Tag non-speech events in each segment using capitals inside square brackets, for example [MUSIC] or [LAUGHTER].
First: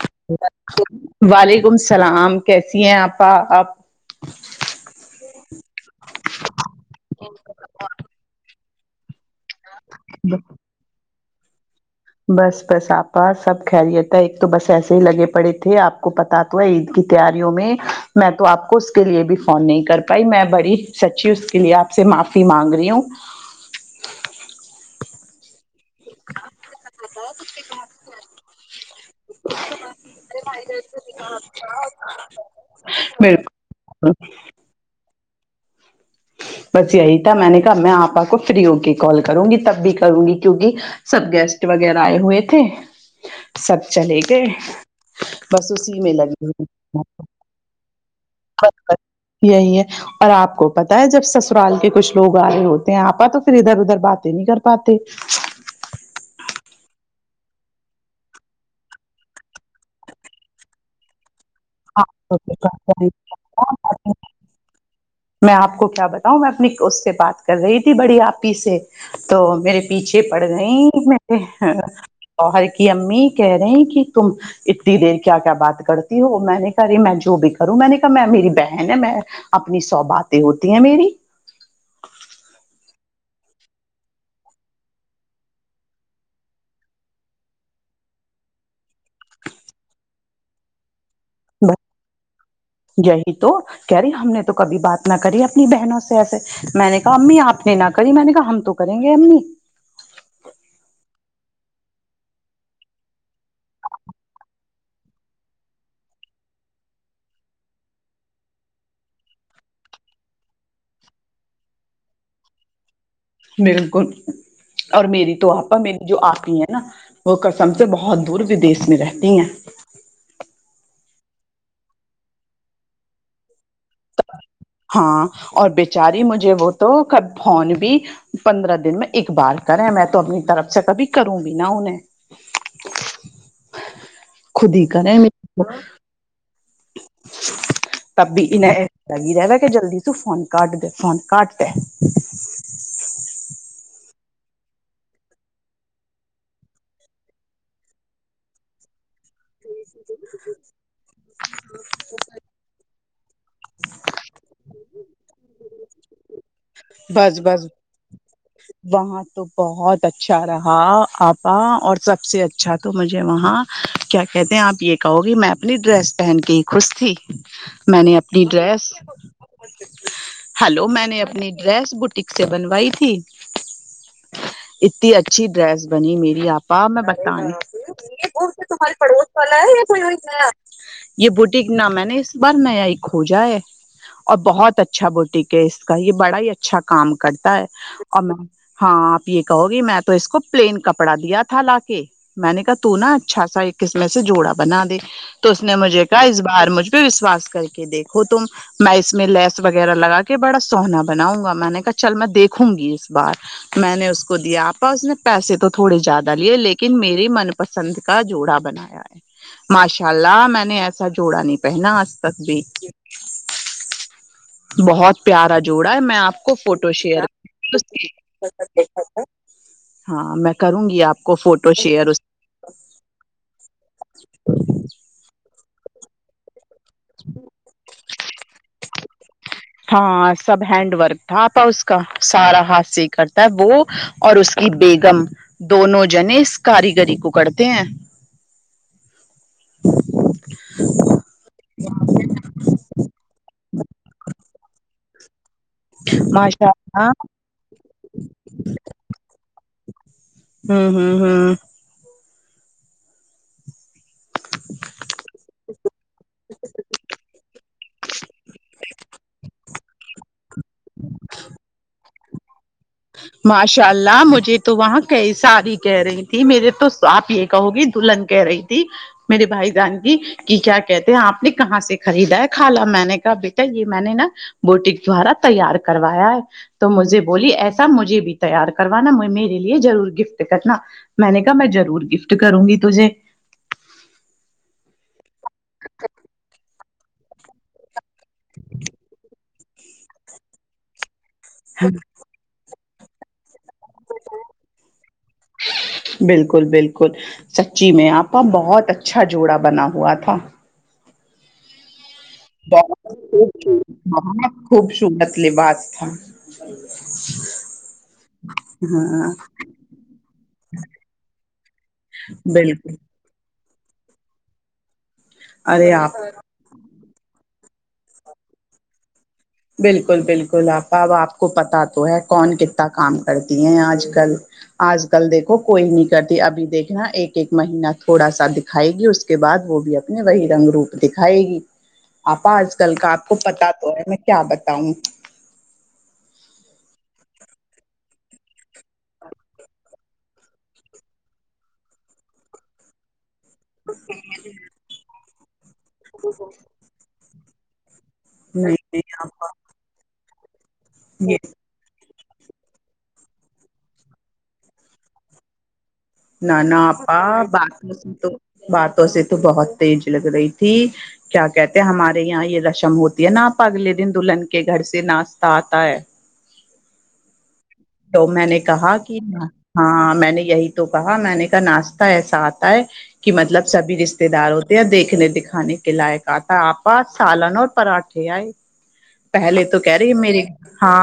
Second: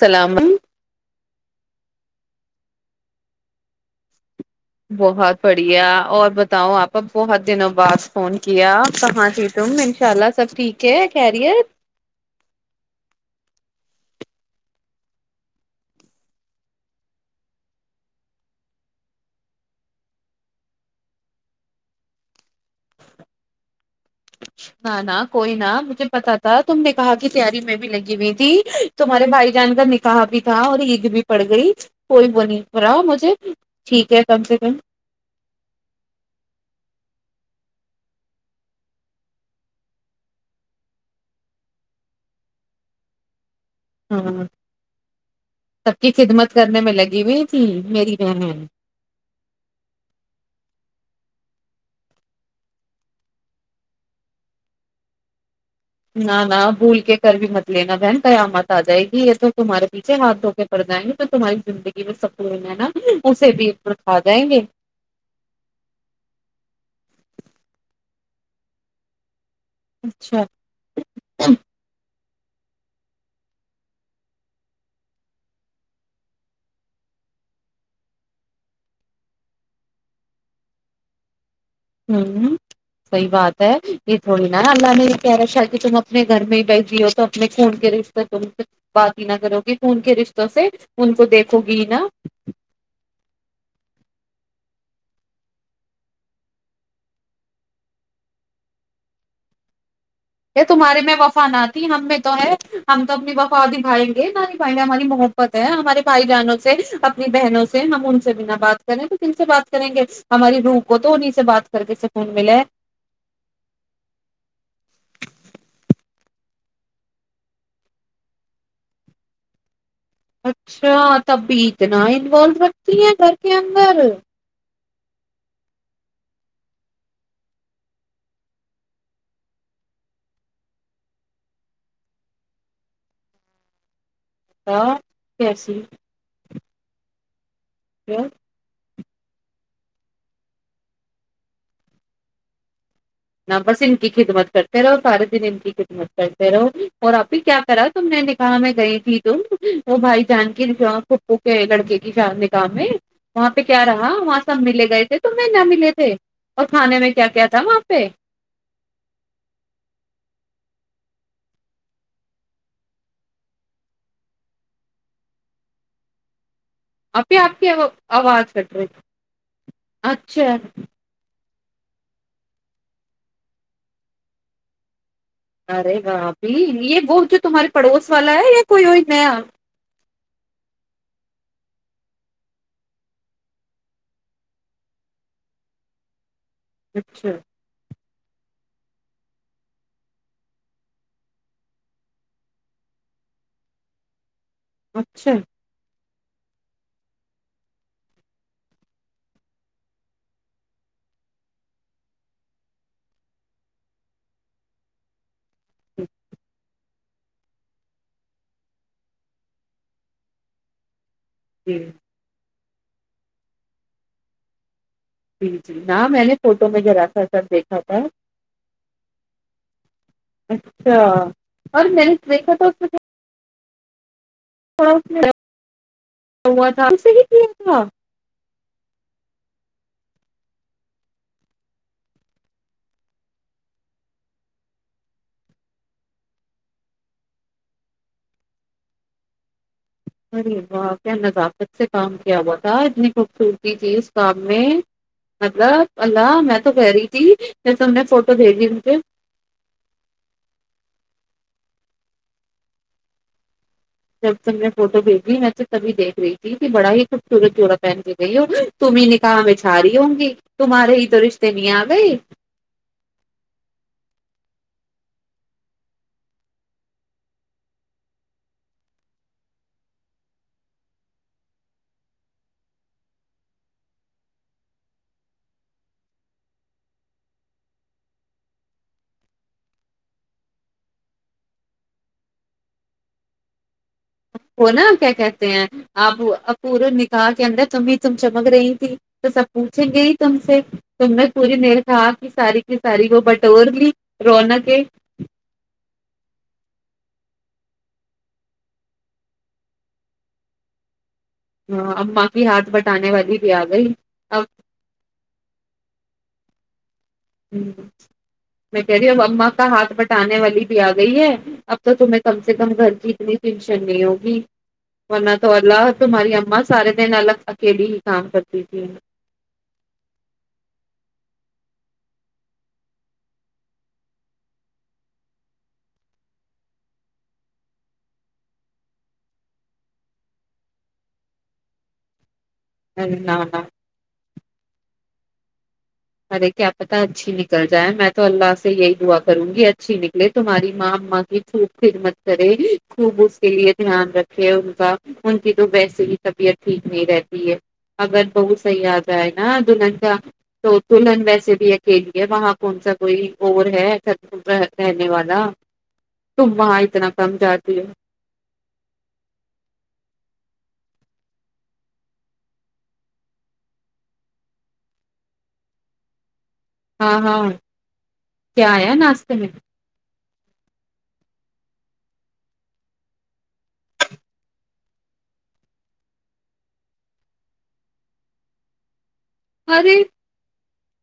سلام وعلیکم السلام کیسی ہیں آپا آپ بہت بڑی یا اور بتاؤ آپا بہت دنوں بعد فون کیا کیا آپ کہاں تم انشاء اللہ سب ٹھیک ہے خیریئت بس بس آپا سب خہریت ایک تو بس ایسے ہی لگے پڑے تھے آپ کو پت تو ہے عید کی تیاریوں میں میں تو آپ کو اس کے لیے بھی فون نہیں کر پائی میں بڑی سچی اس کے لیے آپ سے معافی مانگ رہی ہوں نہ نہ کوئی نہ مجھے پتا تھا تم نکاح کی تیاری میں بھی لگی ہوئی تھی تمہارے بھائی جان کا نکاح بھی تھا اور عید بھی پڑ گئی کوئی وہ نہیں پ رہا مجھے بالکل ٹھیک ہے کم سے کم بس یہی تھا میں نے کہا میں آپ کو فری ہو کے کال کروں گی تب بھی کروں گی کیونک سب گیسٹ وغیرہ آئے ہوئے تھے سب چلے ہاں گئے بس سب اسی کی میں لگے خدمت کرنے میں ہو لگی ہوئی تھی میری بہن یہی ہے اور آپ کو جب سسرال کے کچھ لوگ آ رہے ہوتے ہیں آپ تو پھر ادھر ادھر باتیں نہیں کر پاتے نہ نہ بھول کے کر بھی مت لینا بہن قیامت آ جائے گی یہ تو تمہارے پیچھے ہاتھو پڑ جیں گے تو تمہاری زندگی میں [UNINTELLIGIBLE] سکون ہے نا اسے بھی کھا جائیں گے بات کر رہی تھی بڑی آپ ہی سے تو تو میرے پیچھے پڑ اچھا گئی م تووہر کی امی کہہ رہی ہیں کہ تم اتنی دیر کیا کیا بات کرتی ہو میں نے کہا رہی میں جو بھی کروں میں نے کہا میں میری بہن ہے میں اپنی سو باتیں ہوتی ہیں میری ہ صحی بات ہے یہ تھوڑی نا اللہ نے یہ کہہ را کہ تم اپنے گھر میں ہی بیھ جی ہو تو اپنے خون کے رشتے تم سے بات ہی نہ کرو کہ خون کے رشتوں سے ان کو دیکھو گی نا جی تو کہہ رے ہم نے تو کبھی بات نہ کری اپنی بہنوں سے ایسے میں نے کہا امی آپ نے نہ کری میں نے کہا ہم تو کریں گے امی یہ تمہارے میں وفا نہ تھی ہم میں تو ہے ہم تو اپنی وفا دبھائیں گے نہ نھائیں گے ہماری محبت ہے ہمارے بھائی جانوں سے اپنی بہنوں سے ہم ان سے بھی نہ بات کریں تو جن سے بات کریں گے ہماری روح کو تو انہیں سے بات کر کے سکون ملے بالکل اور میری تو آپا میری جو آپی ہیں نا وہ کسم سے بہت دور ودیش میں رہتی ہیں اچھا تب بھی اتنا انوالو رکھتی ہیں گھر کے اندر ہاں اور بچاری مجھے وہ تو کب فون بھی پندرہ دن میں ایک بار کریں میں تو اپنی طرف سے کبھی کروں بھی نا انہیں خود ہی کریں کیسی ہے تب بھی لگ رہاا جلدی ت فون کاٹ د فون کاٹ د نہ بس ان کی خدمت کرتے رہو سارے دن ان کی خدمت کرتے رہو اور ابھی کیا کرا تم نے نے کہا میں گئی تھی تم وہ بھائی جان کی پپو کے لڑکے کی جان نکاہ میں وہاں پہ کیا رہا وہاں سب ملے گئے تھے ت میںیں نہ ملے تھے اور کھانے میں کیا بس کیا تھا بس وہ [UNINTELLIGIBLE] وہاں تو بہت اچھا رہا آپا اور سب سے اچھا تو مجھے وہاں کیا کہتے ہیں آپ یہ کہو گی میں اپنی ڈریس پہن کے خوش تھی ابھی آپ کی میں نے اپنی آواز کٹ رہی ڈریس اچھا ہلو میں نے اپنی رریس بوٹک سے بنوائی تھی [UNINTELLIGIBLE] انی اچھی ڈریس ارے بنی میری بھابھی آپا یہ میں وہ بتے جو تمہارے پڑوس والا ہے یا کوئی اور پڑوس نیا والا ہے کو یہ بوٹیک نہ میں نے اس بار نیا ایک کھوجا ہے اور بہت اچھا بوٹیک ہے اس کا یہ بڑا ہی ا اچھا کام کرتا ہے اور میں ہاں آپ یہ کہو گی میں تو اس کو پلین کپڑا دیا تھا لا کے میں نے کہا تو نا اچھا سا ایک قسمے سے جوڑا بنا دی اچھا تو اس نے مجھے اس بار مجھ پہ وشواس کر کے دیکھو تم میں اس میں لیس وغیرہ لگا کے بڑا سوہنا بناؤں گا میں نے کہا چل میں دیکھوں گی بار میں نے اس کو دیا آپا اس نے پیسے تو تھوڑی زیادہ لیے لیکن میری من پسند کا جوڑا بنایا ہے ماشاء اللہ میں نے ایسا سا جوڑا نہیں جی پہنا آج تک بھی [INAUDIBLE] بہت جی پیارا جی جوڑا ہے نا میں نے آپ کو میں فوٹو ذرا سا شیئر سر دیکھا تھا ہاں میں کروں اچھا گی آپ کو فوٹو اور میں شیئر نے اس دیکھا تھا اس میں [INAUDIBLE] [UNINTELLIGIBLE] سے کی ہوت ہاں سب ہینڈ ورک تھا آپا اس کا سارا ہاتھ سے کرتا ہے وہ اور اس کی بیگم دونوں جنے اس کاریگری کو کرتے ہیں ارے واہ کیا نزاکت سے کام کیا ہوا تھا اتنی خوبصورتی تھی اس کام میں مطلب اللہ میں ماشاء تو کہہ رہی اللہ تھی جیسے تم نے فوٹو بھی دی مجھے ہمم ہمم ہمم جب تک میں فوٹو بھیجی میں تو تبھی دیکھ رہی تھی کہ بڑا ہی خوبصورت جوورا پہن کے گئی ہوگی تم ہی نہ کہا میں چھا رہی ہوں گی تمہارے ہی تو رشتے نہیں آ گئے ماشاء اللہ مجھے تو وہاں کئی ساری کہہ رہی تھی میرے تو آپ یہ کہو گی دلہن کہہ رہی تھی میرے بھائی جان کی کہ کیا کہتے ہیں آپ نے کہاں سے خریدا ہے خالا میں نے کہا بیٹا یہ میں نے نا بوٹک دوارا تیار کروایا ہے تو مجھے بولی ایسا سب مجھے بھی تیار کروانا میرے لیے ضرور گفٹ کرنا میں نے کہا میں ضرور گفٹ کروں گی تجھے وہ نہ کیا کہتے ہیں آپ پورے نکاح کے اندر تم تم چمک رہی تھی تو سب پوچھیں گے ہی تم سے تم نے پوری میرکھا کی ساری ساری کو بٹ [UNINTELLIGIBLE] توور بھی رونق ہے بالکل بالکل سچی میں آپا بہت اچھا جوڑا بنا ہوا تھا ہاں کی ہاتھ بہت بٹانے والی بھی آ گئی اب خوب شگتلی لباس تھا [INAUDIBLE] ہمم میں کہہ رہی ہوں اب ہاں اما کا ہاتھ بٹانے والی بھی آ گئی ہے اب تو تمہیں کم سے کم گھر بالکل کی اتنی ٹینشن نہیں ہوگی ورنہ تو اللہ ارے آپ تہاری اما سارے دن الگ کے بھی ہی کام کرتی تھی بالکل بالکل آپا اب آپ کو پتا تو ہے کون کتنا کام کرتی ہیں آج کل آج کل دیکھو کوئی نہیں کرتی ابھی دیکھنا ایک ایک مہینہ تھوڑا سا دکھائے گی اس کے بعد وہ بھی اپنے وہی رنگ روپ دکھائے گی آپا آج کل کا آپ کو نہ نہ پتا تو ہے میں کیا بتاؤں ارے کیا پتا اچھی نکل جائے میں تو اللہ سے یہی دعا کروں گی اچھی نکلے تمہاری ماں ااں کی خوب خدمت کرے خوب اس کے لیے دھیان رکھے ان کا ان کی [UNINTELLIGIBLE] تو ویسے ہی طبیعت ٹھیک نہیں رہتی ج [UNINTELLIGIBLE] آگاد بہ نہیں سئی آ ہے ن ا ننگ [UNINTELLIGIBLE] دلہن نہیں یہ ویسے بھی اکیلی وہاں کون سا کوئی اور ہے رہنے والا تم نہ وہاں نہ اتنا اا کم جاتی ہو باتوں سے تو باتوں سے تو بہت تیز لگ رہی تھی کیا کہتے ہیں ہمارے یہاں یہ رسم ہوتی ہے آپا اگلے دن دلہن کے گھر سے ناشہ آتا ہے ہاں ہاں تو میں نے کیا آیا کہا کہ ناشتے میں ہاں میں نے یہی تو کہا میں نے کہ ناشہ ایسا آتا ہے کہ مطلب سبھی رشتے دار ہوتے ہیں دیکھنے دکھانے کے لائق آتا آپاس سالن اور پراٹھے آئے پہلے تو کہہ ارے رہی میری ہاں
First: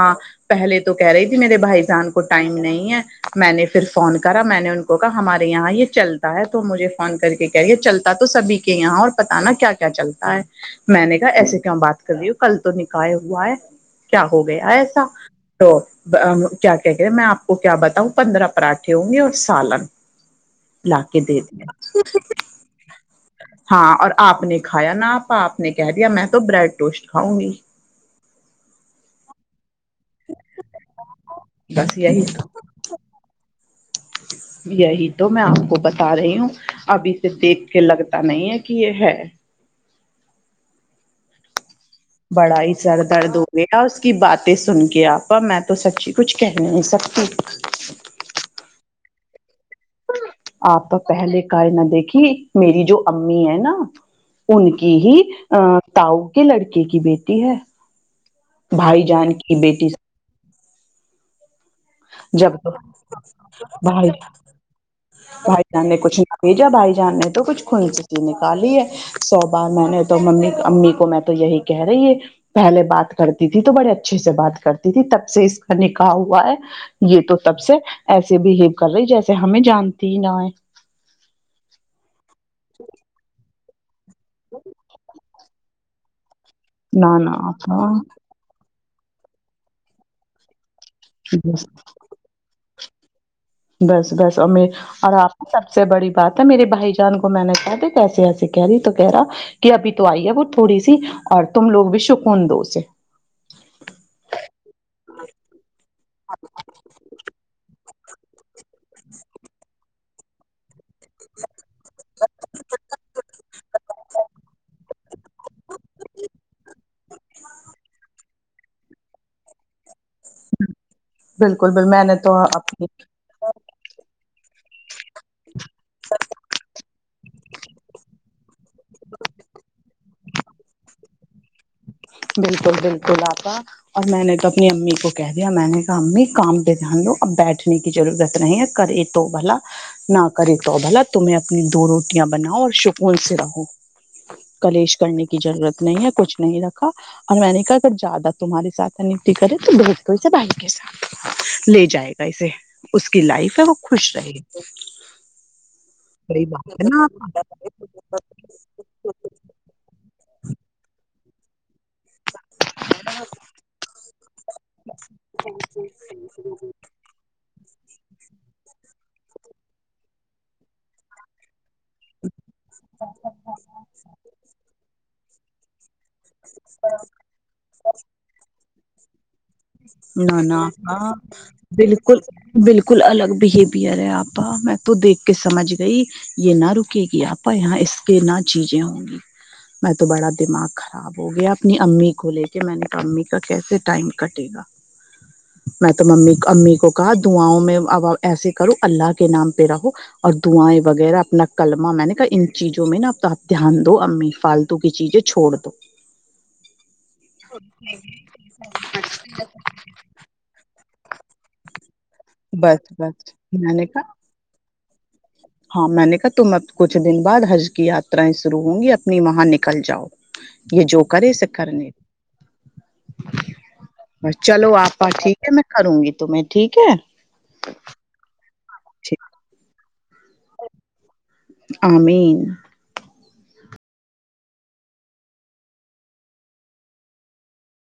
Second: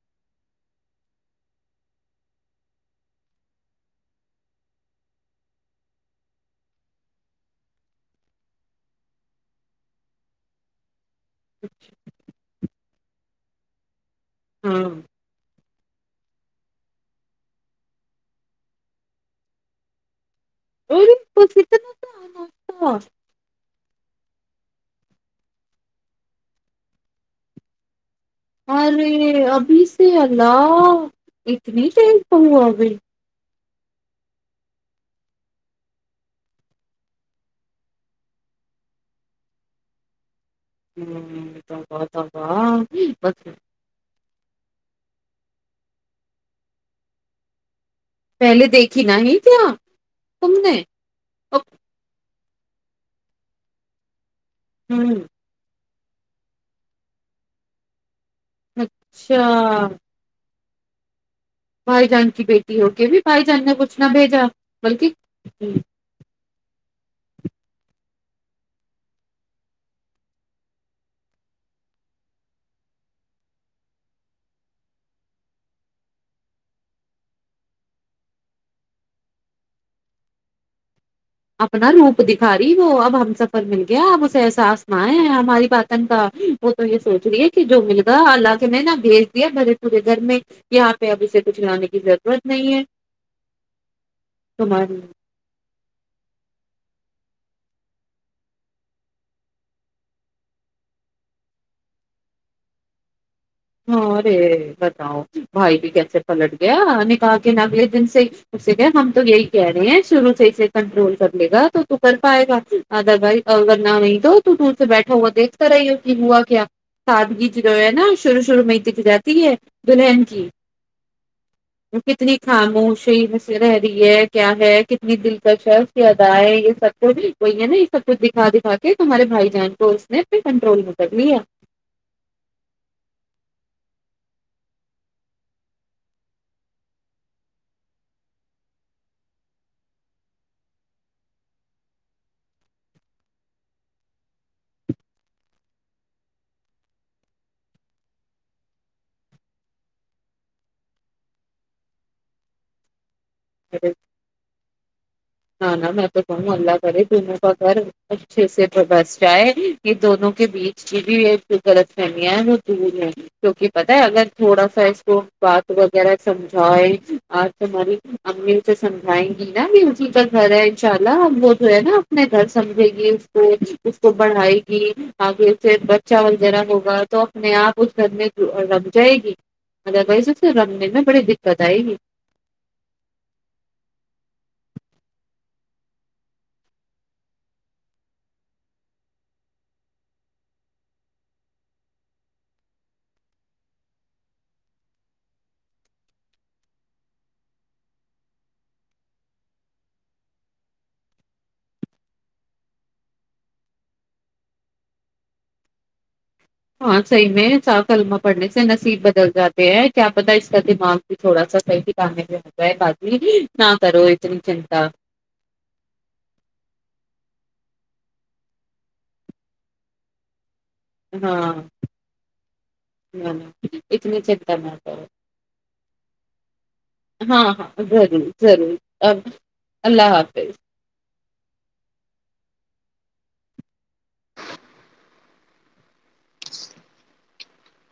پہلے تو کہہ رہی تھی میرے بھائی جان کو ٹائم نہیں ہے میں نے پھر فون کرا میں نے ان کو کہا ہمارے یہاں یہ چلتا ہے تو مجھے فون کر کے کیا یہ چلتا تو سبھی کے یہاں اور پت نا کیا کیا چلتا ہے میں نے ایسے کیوں بات کر رہی ہوں کل تو نک کاائے ہوو ہے کیا ہو گیا ہاں ایسا [UNINTELLIGIBLE] کیا کہ کہے ہیں میں آپ کو کیا بتاؤں پندرہ پراٹے ہوں گے اور سالن لا ارے کے د بس اتنا دیا سا ناشتہ ہاں اور آپ نے کھایا نا آپپ نے کہہ دیا میں تو بریڈ ٹوسٹ کھاؤں گی اور ابھی ی اللہ [UNINTELLIGIBLE] اتنی بس دیر یہی پ ابھی یہی تو میں آپ کو بتا رہی ہوں اب اسے دیکھ کے لگتا نہیں ہے کہ یہ ہے ہمم بڑا ہی سر درد ہو گیا اس کی بات تے سن کے آپا میں تو سچی کچھ کہہ نہیں سکتی پہلے دیکھیھی نہ ہی کیا تم نے آپ تو پہلے اب- کائی نہ دیکھی میری جو امی ہے نا ان کی ہوں، ہی ا [UNINTELLIGIBLE] تاؤ کے لڑکے کی بیٹی ہے بھائی جان اچھا کی بیٹی بھائی جان کی جب بیٹی ہو کے بھی بھائی جان نے کچھ نہ بھائی بھیجا بلکہ بھائی جان نے کچھ نہ بھیجا بھائی جان نے تو کچھ خھنی نکالی ہے سو بار میں نے تو ممی امی کو میں تو یہی کہہ رہی ہے پہلے بات کرتی تھی تو بڑے اچھے سے بات کرتی تھی تب سے اس کا نکاح ہوا ہے یہ تو تب سے ایسے بہیو کر رہی جیسے ہمیں جانتی ہی نہ ہیں ھاری وہ اب ہم سب ہہ کیا آپ اسے احساس نہ آئے ہیں آپ بھائی باتن کا وہ تو یہ نہ سوچ نہ رہی ہے کہ جو ہاں ملتا ہے اللہ کے نہ نم بھیج دیا میرے پورے گھر میں کیا آاں پہ ابھی سے کچھ بس لانے کی ضرورت نہیں ہے بس بس ا تمہاری اور آپ سب سب سے بڑی بات ہے میرے بھائی جان کو میں نے کہا کیسے ایسے کہہ رہی تو کہہ رہا کہ ابھی تو آئی ہے وہ تھوڑی سی اور تم لوگ بھی شکون دو سے ہاں ارے بتاؤ بھائی بھی کیسے پلٹ گیا نے کہا کہ اگلے دن سے اسے گ ہم تو یہی کہہ رہے ہیں شروع سے ہی سے کنٹرول کر لے گا تو کر پائے گا ادر وائز اگر نہ نہیں تو تو سے بیٹھا ہوا دیک طرح ہی اس کی ہوا کیا سادگی ج جوو ہے نا شروع شروع میں ہی دکھ جاتی ہے دلہن کی بالکل بل میں نے تو کتنی اپنی خاموشی میں سے رہ رہی ہے کیا ہے کتنی دل چ کی ادا یہ سب کچھ کوئی ہے نا یہ سب کچھ دکھا دکھا کے تمہارے بھائی جانن کو ن کنٹرول متب بھییا بالکل بالکل آپ کا اور میں نے تو اپنی امی کو کہہ دیا میں نے کہا امی کام پہ دھیان دو اب بیٹھنے کی ضرورت نہیں ہے کرے تو بھلا نہ کرے تو بھلا تمہیں اپنی دو روٹیاں بناؤ اور سکون سے رہو کلیش کرنے کی ضرورت نہیں ہے کچھ نہیں رکھ اور میں نے کہا اگر زیادہ تمہاریےات نتی کرے تو ب کوے بھائی کے ساتھ لے جائے گا اسے اس کی لائف ہے وہ خوش رہے نہ نہ میں تو صحیح کہوں بات اللہ ہے نا کرے آپا، دونوں کا گھر اچھے سے بس جائے یہ دونوں کے بیچ جو غلط فہمیاں دور ہووں گی کیوںکہ پت ہے اگر تھوڑا سا اس کو بات وغیرہ سمجھائے آ ہماری امی اسے سمجھائیں گی نا بھی اسی کا گھر ہے انشاء اللہ وہ جو ہے نا اپنے گھر سمجھے گی اس کو اس کو بڑھائے گی آگے س بت چا و ذرا ہوگا تو اپنے آپ اس گھر میں ر ج جی نہ نہ ہاں دقت آئے گی بالکل بالکل کل الگ بہیویئر ہے آپا میں تو دیکھ کے سمجھ گئی یہ نہ رکے گی آپا یہاں اس کے نہ چیزیں ہوں گی میں تو بڑا دماغ خراب ہو گیا اپنی امی کو لے کے میں نے امی کا کیسے ٹائم کٹے گا میں تو ممی امی کو کہا دعاؤں میں اب ایسے کرو اللہ کے نام پہ رہو اور دعیں وغیرہ اپنا کمہ میں نے کہا ان چیزوں میں ناپ دھیان دو امی فالتو کی چیزیں چھوڑ دو ہاں صحیح میں کلمہ پڑھنے سے نصیب بدل جات ہیں کیا پتا اس کا دماغ تھوڑا سا بس بس میں نے کہا [UNINTELLIGIBLE] ہاں میں نے کہا تم اب کچھ دن بعد حج کی یاترائیں شرع ہوں گی اپنی وہاں نکل جاؤ یہ جو کرے اسے ہاں کرنے نہ نہ اتنی بس چنتا چلو نہ آپ کرو کا ٹھیک ہے میں کروں گی تمہیں ٹھیک ہاں ہےیک ہاں ضرور ضرور اب اللہ حافظ امین